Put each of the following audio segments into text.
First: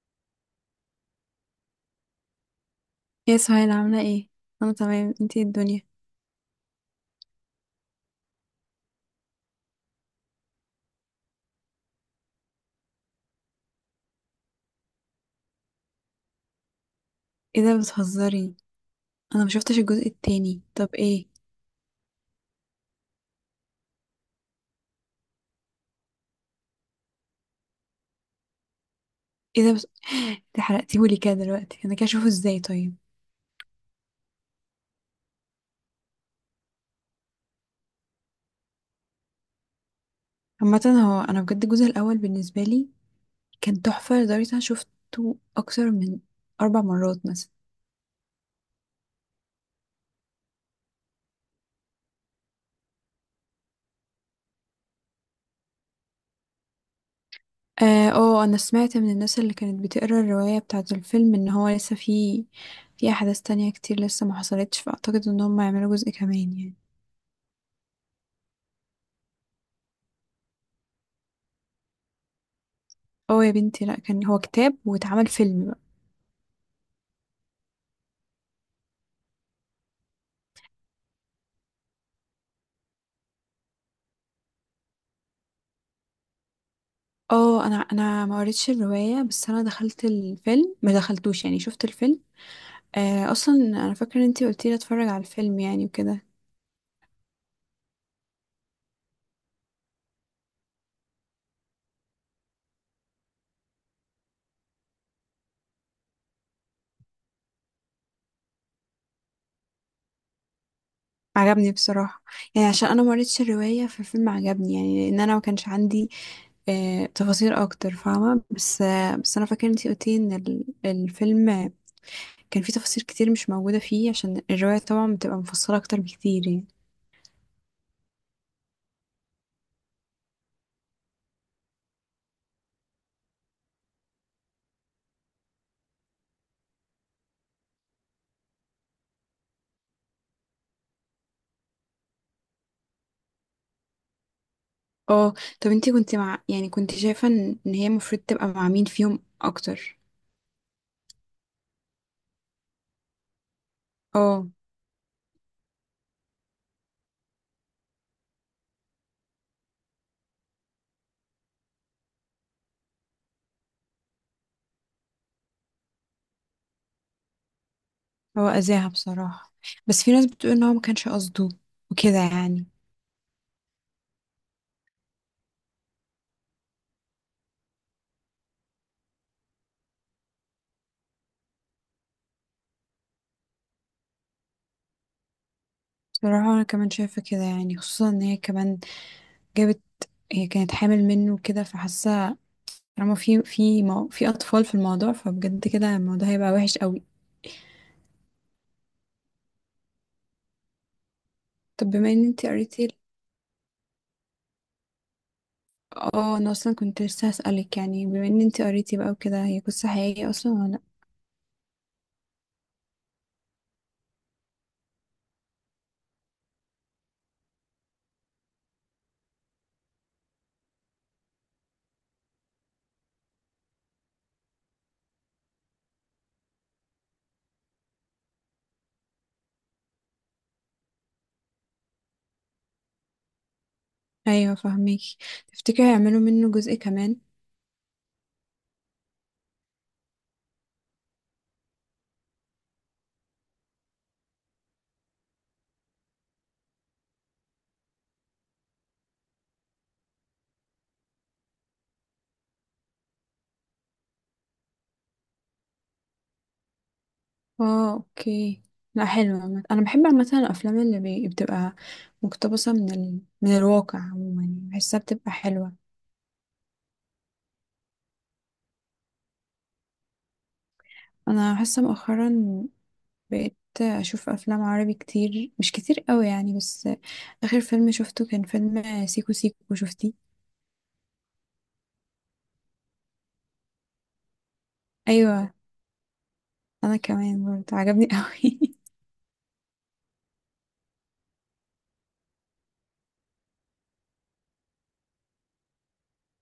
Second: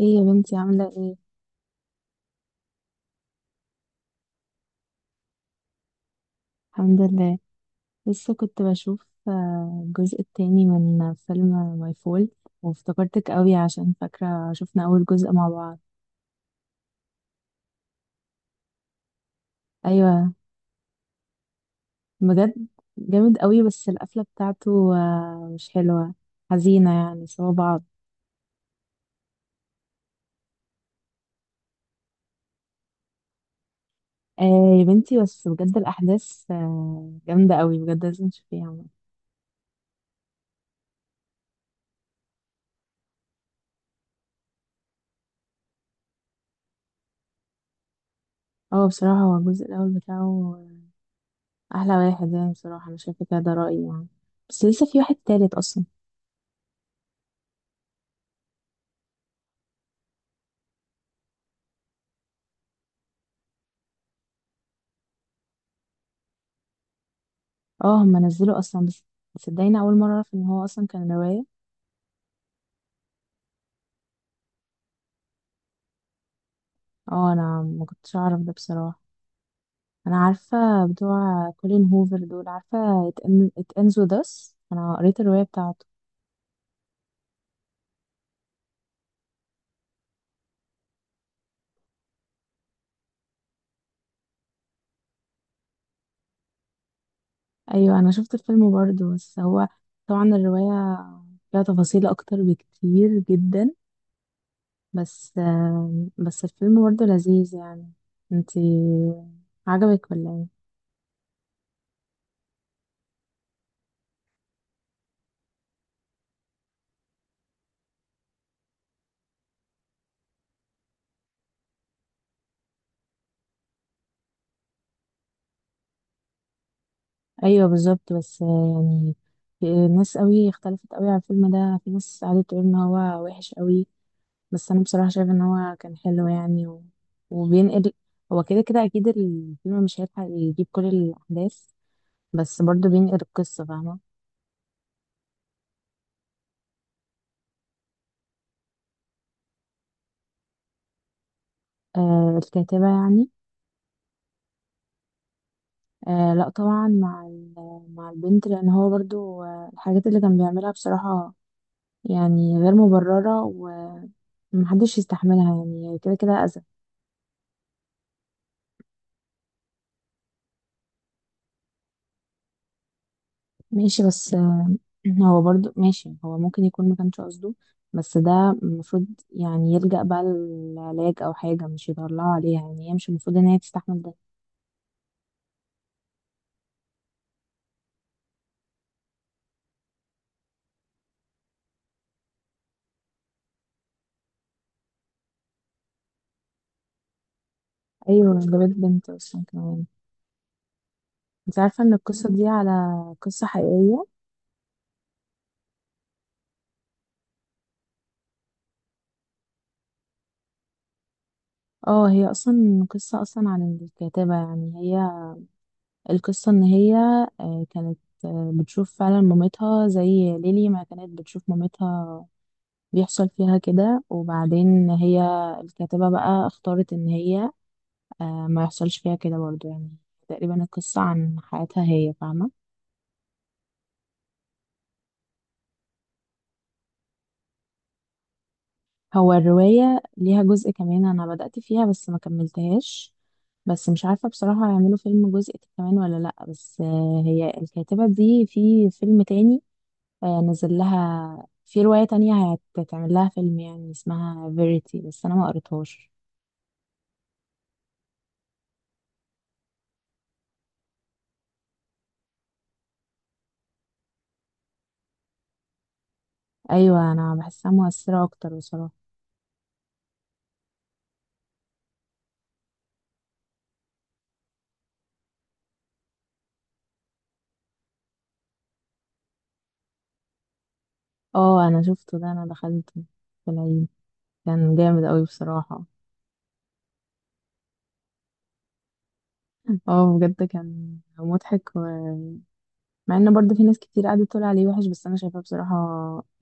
ايه يا بنتي عاملة ايه؟ يا سهيل، عاملة ايه؟ انا تمام، انتي إيه الدنيا؟ الحمد لله. لسه كنت بشوف الجزء التاني من فيلم ماي فول، وافتكرتك قوي عشان فاكرة شفنا أول جزء مع بعض. ايه ده، بتهزري؟ انا ما شفتش الجزء أيوة، التاني، طب ايه؟ بجد. جامد قوي بس القفلة بتاعته مش حلوة، حزينة يعني سوا بعض. ايه ده. انت حرقتيهولي كده دلوقتي، انا كده اشوفه ازاي طيب؟ آه يا بنتي، بس بجد الأحداث جامدة قوي بجد، لازم تشوفيها. عامة هو انا بجد الجزء الاول بالنسبة لي كان تحفة، لدرجة انا شفته اكتر من 4 مرات مثلا. اه، بصراحة هو الجزء الأول بتاعه أحلى واحد يعني، بصراحة أنا شايفة كده، ده رأيي يعني. بس لسه في واحد تالت أصلا. اه، انا سمعت من الناس اللي كانت بتقرا الرواية بتاعة الفيلم ان هو لسه في احداث تانية كتير لسه ما حصلتش، فاعتقد ان هم يعملوا جزء كمان يعني. اه، هم نزلوا اصلا بس صدقيني اول مره اعرف ان هو اصلا كان روايه. اه يا بنتي، لا كان هو كتاب واتعمل فيلم بقى. اه، انا ما كنتش اعرف ده بصراحه. انا عارفه بتوع كولين هوفر دول، عارفه It Ends With Us، انا قريت الروايه بتاعته. اه، انا ما قريتش الروايه، بس انا دخلت الفيلم ما دخلتوش يعني، شفت الفيلم. اصلا انا فاكره ان انتي قلتي لي اتفرج على الفيلم يعني وكده. ايوه، انا شفت الفيلم برضه، بس هو طبعا الروايه فيها تفاصيل اكتر بكتير جدا، بس الفيلم برضه لذيذ يعني. انتي عجبك ولا ايه؟ عجبني بصراحه، يعني عشان انا ما قريتش الروايه فالفيلم عجبني، يعني لان انا ما كانش عندي تفاصيل اكتر، فاهمه؟ بس بس انا فاكره ان انتي قلتي ان الفيلم كان فيه تفاصيل كتير مش موجوده فيه، عشان الروايه طبعا بتبقى مفصله اكتر بكتير يعني. ايوه بالظبط، بس يعني في ناس قوي اختلفت قوي على الفيلم ده، في ناس قعدت تقول ان هو وحش قوي، بس انا بصراحه شايفه ان هو كان حلو يعني. وبينقل، هو كده كده اكيد الفيلم مش هيلحق يجيب كل الاحداث، بس برضه بينقل القصه، فاهمه. اه، طب انتي كنت مع، يعني كنت شايفه إن هي المفروض تبقى مع مين فيهم اكتر؟ آه، الكاتبه يعني. اه، آه لا طبعا مع البنت، لان هو برضه الحاجات اللي كان بيعملها بصراحه يعني غير مبرره، ومحدش يستحملها، يعني كده كده اذى. هو أذاها بصراحة، بس في ناس بتقول ان هو ما كانش قصده وكده يعني. ماشي، بس هو برضو ماشي، هو ممكن يكون ما كانش قصده بس ده المفروض يعني يلجأ بقى للعلاج او حاجة، مش يطلعوا عليها، يعني هي مش المفروض ان هي تستحمل ده. بصراحة انا كمان شايفة كده، يعني خصوصا ان هي كمان جابت، هي كانت حامل منه وكده، فحاسة طالما في في اطفال في الموضوع، فبجد كده الموضوع هيبقى وحش قوي. ايوه، ده بيت بنت اصلا كمان. انت عارفة طب ان بما ان القصة دي انتي على قريتي ال- قصة حقيقية. اه، انا اصلا كنت لسه هسألك، يعني بما ان انتي قريتي بقى وكده، هي قصة حقيقية اصلا ولا لأ؟ اه، هي اصلا قصة اصلا عن الكاتبة يعني، هي القصة ان هي كانت بتشوف فعلا مامتها زي ليلي ما كانت بتشوف مامتها، بيحصل فيها كده، وبعدين هي الكاتبة بقى اختارت ان هي ما يحصلش فيها كده برضو يعني. تقريبا القصة عن حياتها هي، فاهمة. ايوه فهميكي. تفتكري هيعملوا منه جزء كمان؟ هو الرواية ليها جزء كمان، أنا بدأت فيها بس ما كملتهاش، بس مش عارفة بصراحة هيعملوا فيلم جزء كمان ولا لأ، بس هي الكاتبة دي في فيلم تاني نزل لها، في رواية تانية هتتعمل لها فيلم يعني اسمها فيريتي، بس أنا ما قريتهاش. اه، اوكي. لا، حلوة عامة. انا بحب عامة الافلام اللي بتبقى مقتبسة من من الواقع عموما يعني. بحسها بتبقى حلوة. أيوة، أنا بحسها مؤثرة أكتر بصراحة. انا حاسة مؤخرا بقيت اشوف افلام عربي كتير، مش كتير قوي يعني، بس اخر فيلم شفته كان فيلم سيكو سيكو. شفتيه؟ اه، أنا شفته ده، أنا دخلته في العيد، كان جامد أوي ايوه، بصراحة. انا كمان برضه عجبني قوي. اه، بجد كان مضحك. مع ان برضه في ناس كتير قعدت تقول عليه وحش، بس انا شايفاه بصراحة،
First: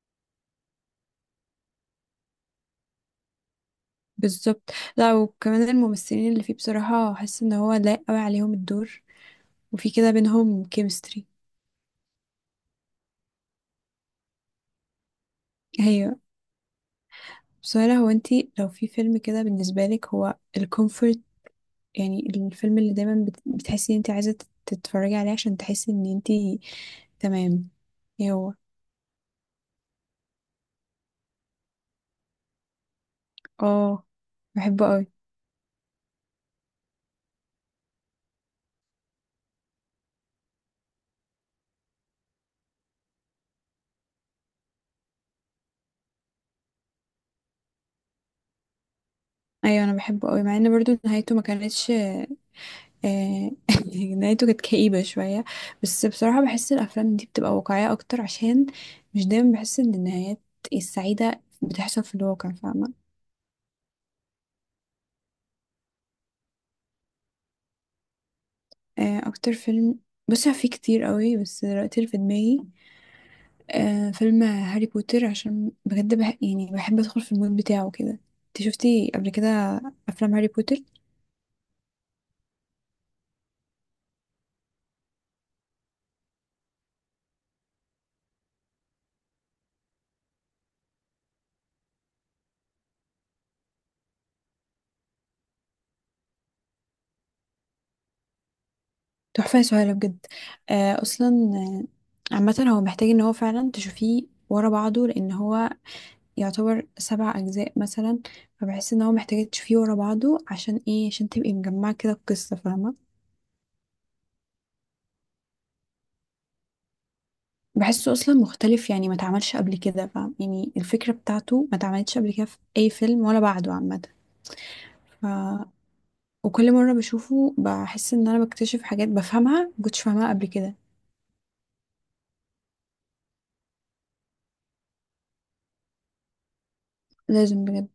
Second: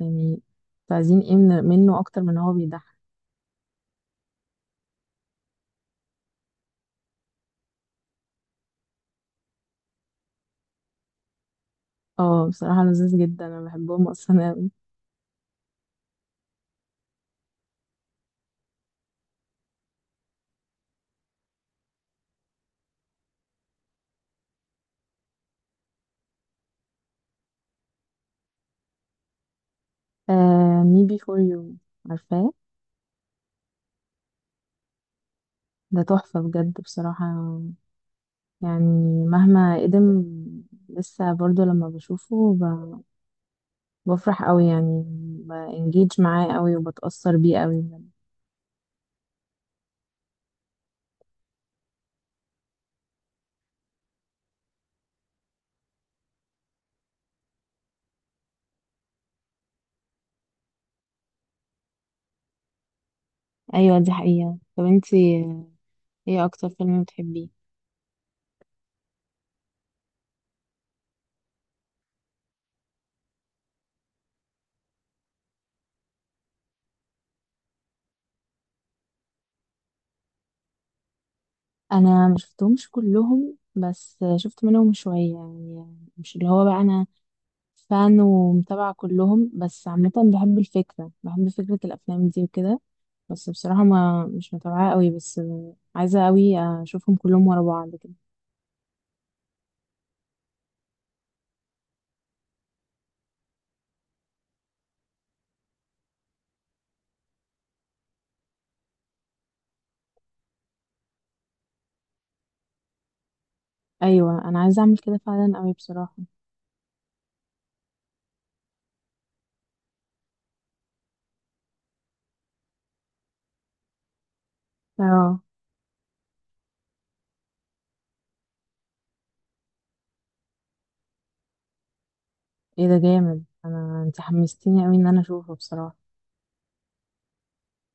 يعني تعزين ايه منه اكتر من هو بيضحك. بالظبط. لا، وكمان الممثلين اللي فيه بصراحة حاسة ان هو لايق قوي عليهم الدور، وفي كده بينهم كيمستري. اه، بصراحة لذيذ جدا انا بحبهم اصلا اوي. ايوه. سهلا، هو انتي لو في فيلم كده بالنسبة لك هو الكومفورت، يعني الفيلم اللي دايما بتحسي ان انتي عايزة تتفرجي عليه عشان تحسي ان انتي تمام. ايه هو؟ آه، مي بي فور يو، عارفاه. اه، بحبه قوي. ده تحفة بجد بصراحة، يعني مهما قدم لسه برضه لما بشوفه، بفرح قوي يعني، بانجيج معاه قوي وبتأثر بيه قوي بجد. ايوه، انا بحبه قوي، مع ان برضو نهايته ما كانتش نهايته كانت كئيبة شوية. بس بصراحة بحس الافلام دي بتبقى واقعية اكتر، عشان مش دايما بحس ان النهايات السعيدة بتحصل في الواقع، فاهمة؟ ايوه دي حقيقة. طب انتي، ايه اكتر فيلم بتحبيه؟ اكتر فيلم، بصي هو في كتير قوي بس دلوقتي اللي في دماغي فيلم هاري بوتر، عشان بجد يعني بحب ادخل في المود بتاعه كده. انت شفتي قبل كده افلام هاري بوتر؟ انا ما شفتهمش كلهم، بس شفت منهم شويه يعني، مش اللي هو بقى انا فان ومتابعه كلهم، بس عامه بحب الفكره، بحب فكره الافلام دي وكده، بس بصراحه ما مش متابعه قوي، بس عايزه قوي اشوفهم كلهم ورا بعض كده. تحفه يا سهيله بجد. اصلا آه، عامه هو محتاج ان هو فعلا تشوفيه ورا بعضه، لان هو يعتبر 7 اجزاء مثلا. فبحس ان هو محتاج تشوفيه ورا بعضه، عشان ايه؟ عشان تبقي مجمعه كده القصه، فاهمه؟ ايوه، انا عايزه اعمل كده فعلا قوي بصراحه. بحسه اصلا مختلف، يعني ما اتعملش قبل كده، فاهم؟ يعني الفكره بتاعته ما اتعملتش قبل كده في اي فيلم ولا بعده عامه. اه، وكل مرة بشوفه بحس ان انا بكتشف حاجات بفهمها مكنتش فاهمها قبل كده. ايه ده جامد، انت حمستيني قوي ان انا اشوفه بصراحه. لازم بجد.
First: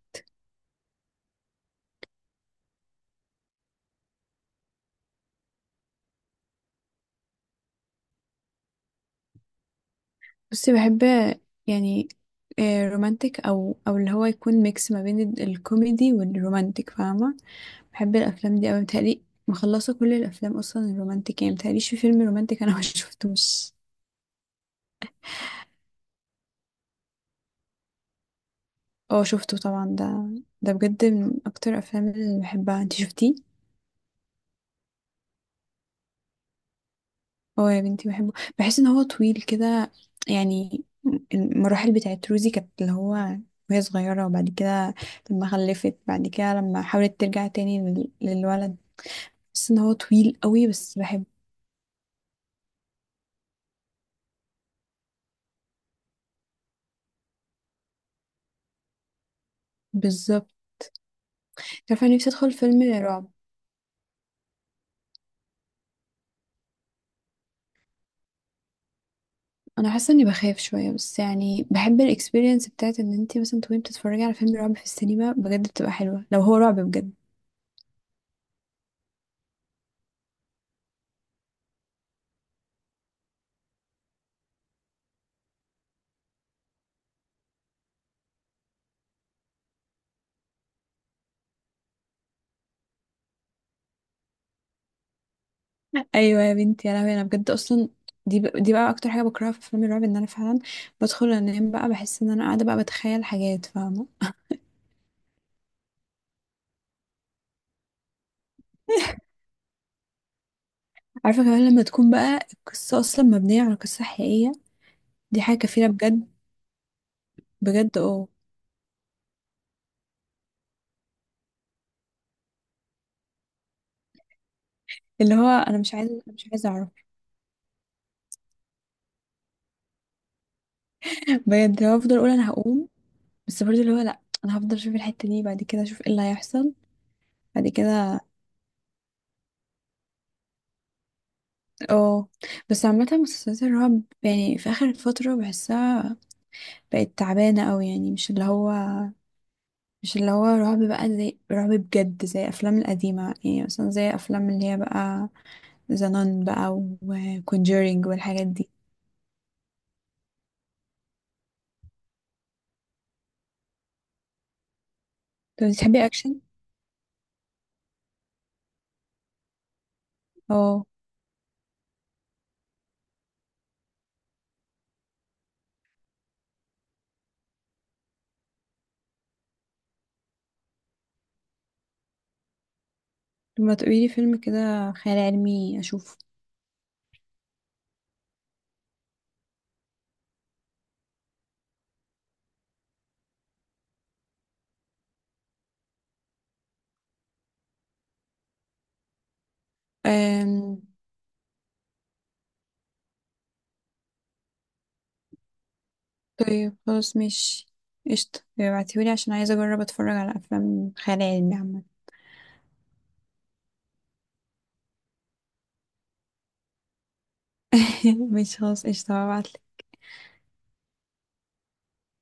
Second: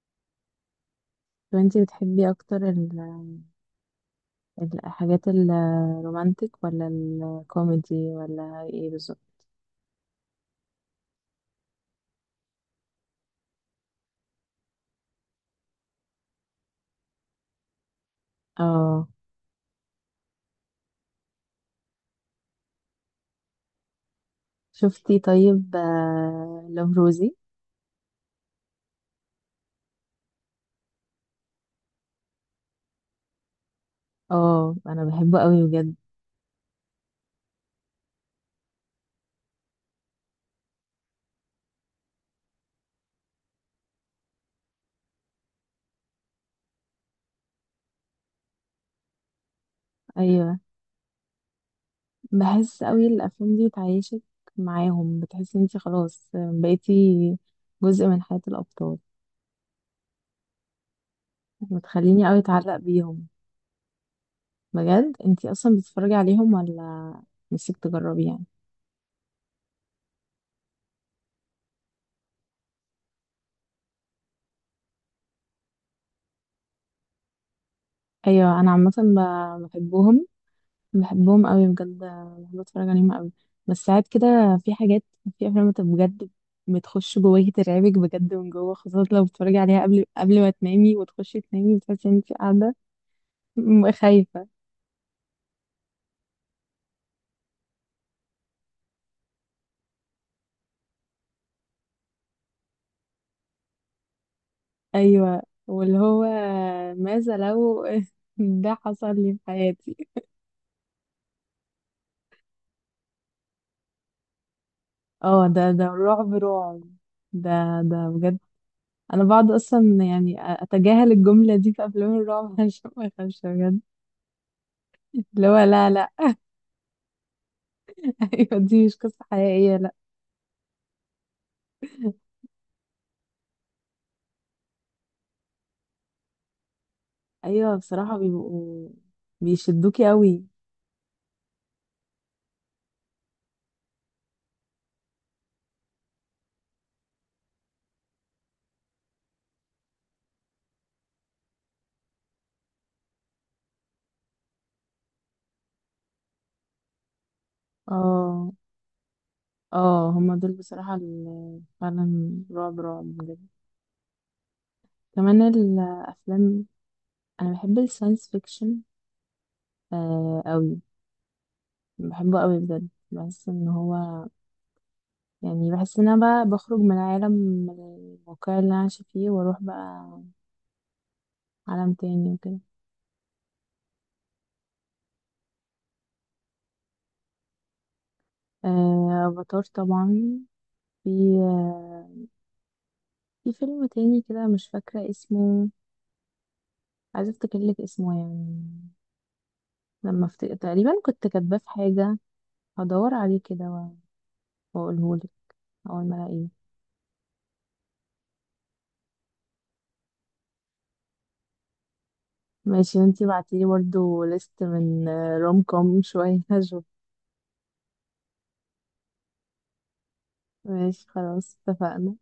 طب انت بتحبي اكتر الحاجات الرومانتك، ولا الكوميدي، ولا ايه بالظبط؟ بس بحب يعني رومانتك، او اللي هو يكون ميكس ما بين الكوميدي والرومانتك، فاهمة؟ بحب الافلام دي اوي. اه متهيألي مخلصة كل الافلام اصلا الرومانتك، يعني متهيأليش في فيلم رومانتك انا ما شفتوش. شفتي، طيب لوف روزي. اه شفته طبعا ده بجد من اكتر الافلام اللي بحبها. انت شفتيه؟ اه، انا بحبه قوي بجد. هو يا بنتي بحبه، بحس ان هو طويل كده. يعني المراحل بتاعت روزي كانت اللي هو وهي صغيرة، وبعد كده لما خلفت، بعد كده لما حاولت ترجع تاني للولد. بحس ان هو طويل ايوه، قوي بس بحب. بحس قوي الافلام دي بتعيشك معاهم، بتحسي انتي خلاص بقيتي جزء من حياة الابطال، بالظبط. عارفة، أنا بتخليني نفسي قوي ادخل اتعلق فيلم بيهم. رعب. بجد انتي اصلا بتتفرجي عليهم، ولا نفسك تجربي يعني؟ انا حاسة اني بخاف شوية، بس يعني بحب الاكسبيرينس بتاعت ان انتي مثلا تكوني بتتفرجي على فيلم رعب في السينما. بجد بتبقى حلوة لو هو رعب بجد. ايوه، انا عامة بحبهم، بحبهم قوي بجد، بحب اتفرج عليهم قوي، بس ساعات كده في حاجات، في افلام انت بجد بتخش جواكي، ترعبك بجد من جوه، خاصة لو بتتفرجي عليها قبل ما تنامي، وتخشي تنامي بتحسي ان انت قاعدة خايفة. ايوه يا بنتي، يا لهوي، انا بجد اصلا دي دي بقى اكتر حاجه بكرهها في افلام الرعب، ان انا فعلا بدخل انام بقى بحس ان انا قاعده بقى بتخيل حاجات، فاهمه؟ ايوه، واللي هو ماذا لو ده حصل لي في حياتي. عارفه. كمان لما تكون بقى القصه اصلا مبنيه على قصه حقيقيه، دي اه حاجه ده كفيله بجد رعب رعب، ده بجد. ده اه. بجد. انا بقعد اصلا يعني اتجاهل الجملة دي في افلام الرعب عشان ما اخافش بجد. اللي اللي هو هو انا لا مش لا عايزه أنا مش عايزه اعرف. ايوه، دي مش قصة حقيقية، لا. بجد اللي هو افضل اقول انا هقوم، بس برضه اللي هو، لا انا هفضل اشوف الحته دي، بعد كده اشوف ايه اللي هيحصل بعد ايوه، بصراحة كده. بيبقوا بيشدوكي قوي. اه. بس عامه مسلسلات الرعب يعني في اخر فتره بحسها بقت تعبانه قوي، يعني مش اللي هو رعب، بقى زي رعب بجد زي الافلام القديمه، يعني مثلا زي افلام اللي هي بقى ذا نان بقى، وكونجورينج والحاجات اه دي. اه، هما دول بصراحة اللي فعلا رعب رعب بجد، كمان طب بتحبي اكشن؟ الافلام. انا بحب الساينس فيكشن قوي، اه، بحبه قوي بجد، بحس ان هو، يعني بحس ان انا بقى بخرج من عالم، من الواقع اللي انا عايشة فيه، واروح بقى عالم تاني وكده. طب ما تقولي لي فيلم كده خيال علمي اشوفه. آه، افاتار طبعا. في آه في فيلم تاني كده مش فاكرة اسمه، عايزة افتكرلك اسمه يعني، أم... تقريبا كنت كاتباه في حاجة، هدور عليه كده واقوله لك اول ما الاقيه. طيب خلاص مش قشطة، ابعتيهولي عشان عايزة أجرب أتفرج على أفلام خيال علمي عامة. ماشي، وانتي بعتيلي برضه ليست من روم كوم شوية هشوف. مش خلاص قشطة هبعتلك. ماشي خلاص، اتفقنا.